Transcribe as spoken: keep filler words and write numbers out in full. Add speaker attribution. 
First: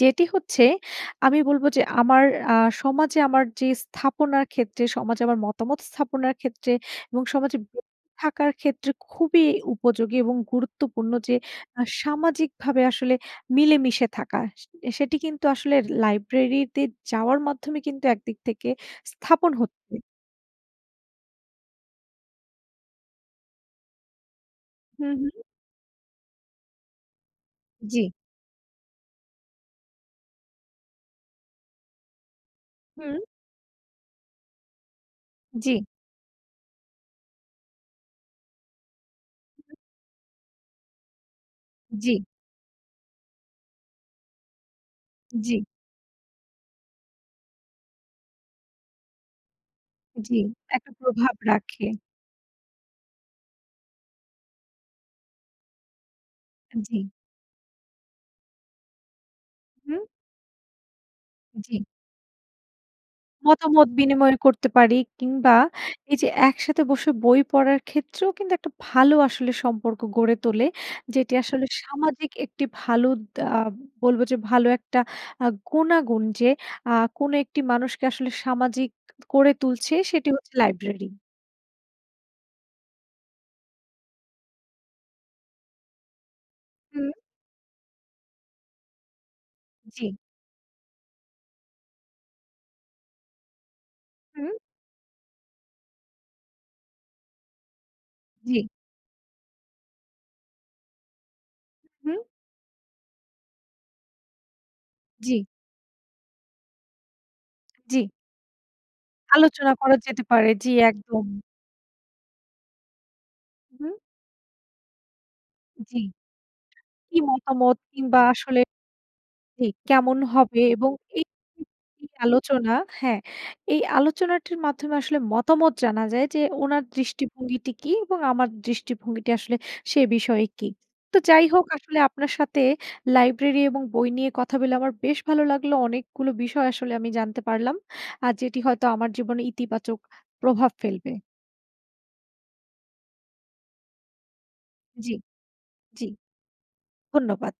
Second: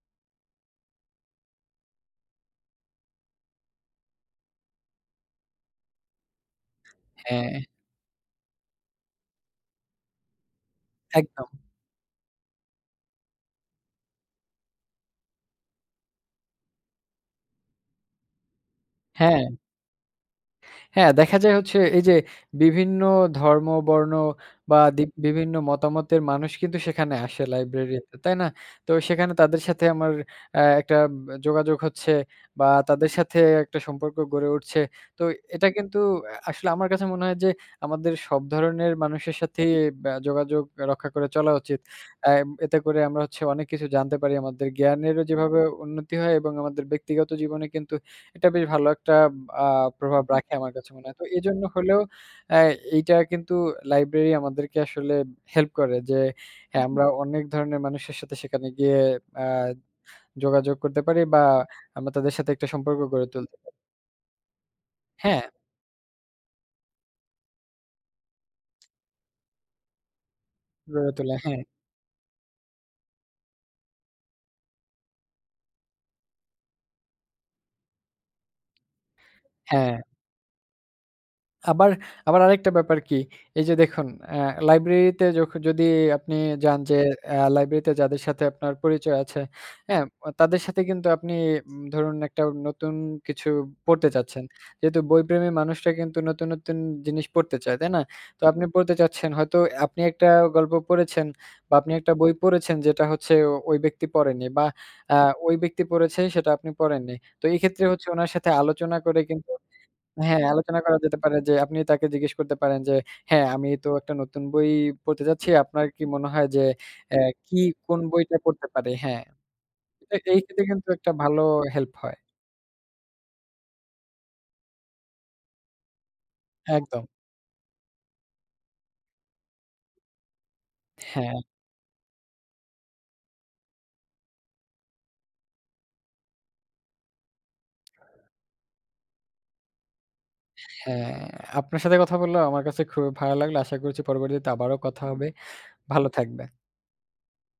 Speaker 1: যেটি হচ্ছে, আমি বলবো যে, আমার আ সমাজে আমার যে, স্থাপনার ক্ষেত্রে, সমাজে আমার মতামত স্থাপনার ক্ষেত্রে, এবং সমাজে
Speaker 2: হ্যাঁ।
Speaker 1: [unintelligible] থাকার ক্ষেত্রে খুবই উপযোগী এবং গুরুত্বপূর্ণ যে,
Speaker 2: একদম।
Speaker 1: আ সামাজিকভাবে আসলে মিলেমিশে থাকা। সে সেটি কিন্তু আসলে লাইব্রেরিতে যাওয়ার মাধ্যমে কিন্তু একদিক থেকে
Speaker 2: হ্যাঁ।
Speaker 1: স্থাপন হচ্ছে।
Speaker 2: হ্যাঁ। দেখা যায় হচ্ছে এই যে, বিভিন্ন ধর্ম বর্ণ বা দি
Speaker 1: হু, হুম।
Speaker 2: বিভিন্ন মতামতের মানুষ কিন্তু সেখানে আসে
Speaker 1: জ্বি।
Speaker 2: লাইব্রেরিতে তাই না? তো সেখানে তাদের সাথে আমার আ একটা ব যোগাযোগ হচ্ছে বা তাদের
Speaker 1: হুম।
Speaker 2: সাথে একটা সম্পর্ক গড়ে উঠছে। তো এটা
Speaker 1: জ্বি।
Speaker 2: কিন্তু আসলে আমার কাছে মনে হয় যে, আমাদের সব ধরনের মানুষের সাথেই
Speaker 1: হুম।
Speaker 2: বা যোগ যোগাযোগ রক্ষা করে চলা উচিত।
Speaker 1: জ্বি।
Speaker 2: আ এতে করে আমরা হচ্ছে অনেক কিছু জানতে পারি আমাদের জ্ঞানেরও যেভাবে
Speaker 1: জ্বী।
Speaker 2: উন্নতি হয় এবং আমাদের ব্যক্তিগত জীবনে কিন্তু, এটা বেশ ভালো একটা আ প্রভাব
Speaker 1: জ্বি,
Speaker 2: রাখে আমার কাছে
Speaker 1: একটা
Speaker 2: মনে হয়। তো
Speaker 1: প্রভাব
Speaker 2: এজন্য
Speaker 1: রাখে।
Speaker 2: হলেও আ এইটা কিন্তু লাইব্রেরি আমাদেরকে আসলে হেল্প করে যে, হ্যাঁ, আমরা
Speaker 1: জ্বি।
Speaker 2: অনেক ধরনের মানুষের সাথে সেখানে গিয়ে আ
Speaker 1: হুম।
Speaker 2: যোগাযোগ করতে পারি বা
Speaker 1: জ্বী।
Speaker 2: আমরা তাদের সাথে একটা সম্পর্ক গড়ে তুলতে পারি।
Speaker 1: মতামত বিনিময় করতে পারি।
Speaker 2: হ্যাঁ।
Speaker 1: কিংবা এই যে, একসাথে বসে বই পড়ার ক্ষেত্রেও কিন্তু একটা ভালো আসলে সম্পর্ক গড়ে তোলে,
Speaker 2: গড়ে
Speaker 1: যেটি
Speaker 2: তোলা। হ্যাঁ।
Speaker 1: আসলে সামাজিক একটি ভালো দা আ বলব যে, ভালো একটা আ গুণাগুণ যে, আ কোন একটি মানুষকে আসলে সামাজিক করে তুলছে
Speaker 2: হ্যাঁ।
Speaker 1: সেটি হচ্ছে লাইব্রেরি।
Speaker 2: আবার, আবার, আরেকটা ব্যাপার কি? এই যে, দেখুন আ লাইব্রেরিতে যখ যদি আপনি যান যে,
Speaker 1: হুম।
Speaker 2: আ লাইব্রেরিতে যাদের সাথে আপনার পরিচয় আছে, হ্যাঁ,
Speaker 1: জ্বি।
Speaker 2: অ তাদের সাথে কিন্তু আপনি ধরুন একটা নতুন কিছু পড়তে চাচ্ছেন।
Speaker 1: হুম।
Speaker 2: যেহেতু বইপ্রেমী মানুষরা কিন্তু নতুন, নতুন, জিনিস পড়তে চায়, তাই না? তো আপনি
Speaker 1: জ্বী।
Speaker 2: পড়তে চাচ্ছেন হয়তো আপনি একটা গল্প পড়েছেন, বা আপনি একটা
Speaker 1: হুম।
Speaker 2: বই পড়েছেন। যেটা হচ্ছে ওই ব্যক্তি পড়েনি বা আ
Speaker 1: জ্বি।
Speaker 2: ওই ব্যক্তি পড়েছে সেটা আপনি পড়েননি। তো এক্ষেত্রে হচ্ছে
Speaker 1: জ্বি।
Speaker 2: উনার সাথে আলোচনা করে কিন্তু
Speaker 1: আলোচনা করা যেতে
Speaker 2: হ্যাঁ,
Speaker 1: পারে। জি,
Speaker 2: আলোচনা করা যেতে
Speaker 1: একদম।
Speaker 2: পারে যে, আপনি তাকে জিজ্ঞেস করতে পারেন যে, হ্যাঁ, আমি তো
Speaker 1: হুম।
Speaker 2: একটা নতুন বই পড়তে যাচ্ছি। আপনার
Speaker 1: জ্বি।
Speaker 2: কি মনে হয় যে,
Speaker 1: কি
Speaker 2: এ্যা কি
Speaker 1: মতামত
Speaker 2: কোন
Speaker 1: কিংবা
Speaker 2: বইটা
Speaker 1: আসলে
Speaker 2: পড়তে পারি হ্যাঁ।
Speaker 1: কি
Speaker 2: তবে
Speaker 1: কেমন
Speaker 2: এই
Speaker 1: হবে
Speaker 2: ক্ষেত্রে কিন্তু একটা
Speaker 1: এই
Speaker 2: ভালো
Speaker 1: [unintelligible]
Speaker 2: হেল্প হয়।
Speaker 1: আলোচনা, হ্যাঁ, এই আলোচনাটির মাধ্যমে আসলে মতামত জানা যায় যে, ওনার
Speaker 2: একদম।
Speaker 1: দৃষ্টিভঙ্গিটি কী এবং আমার দৃষ্টিভঙ্গিটি আসলে সে বিষয়ে কী, তো
Speaker 2: হ্যাঁ।
Speaker 1: যাই হোক আসলে আপনার সাথে লাইব্রেরি এবং বই নিয়ে কথা বলে আমার বেশ ভালো লাগলো। অনেকগুলো বিষয় আসলে আমি জানতে পারলাম। আর যেটি হয়তো আমার জীবনে ইতিবাচক প্রভাব ফেলবে।
Speaker 2: হ্যাঁ। আপনার সাথে কথা বললেও আমার কাছে খুবই ভালো লাগলো। আশা করছি পরবরিয়তে আবারও কথা
Speaker 1: জ্বী,
Speaker 2: হবে। ভালো
Speaker 1: জ্বী।
Speaker 2: থাকবে
Speaker 1: ধন্যবাদ।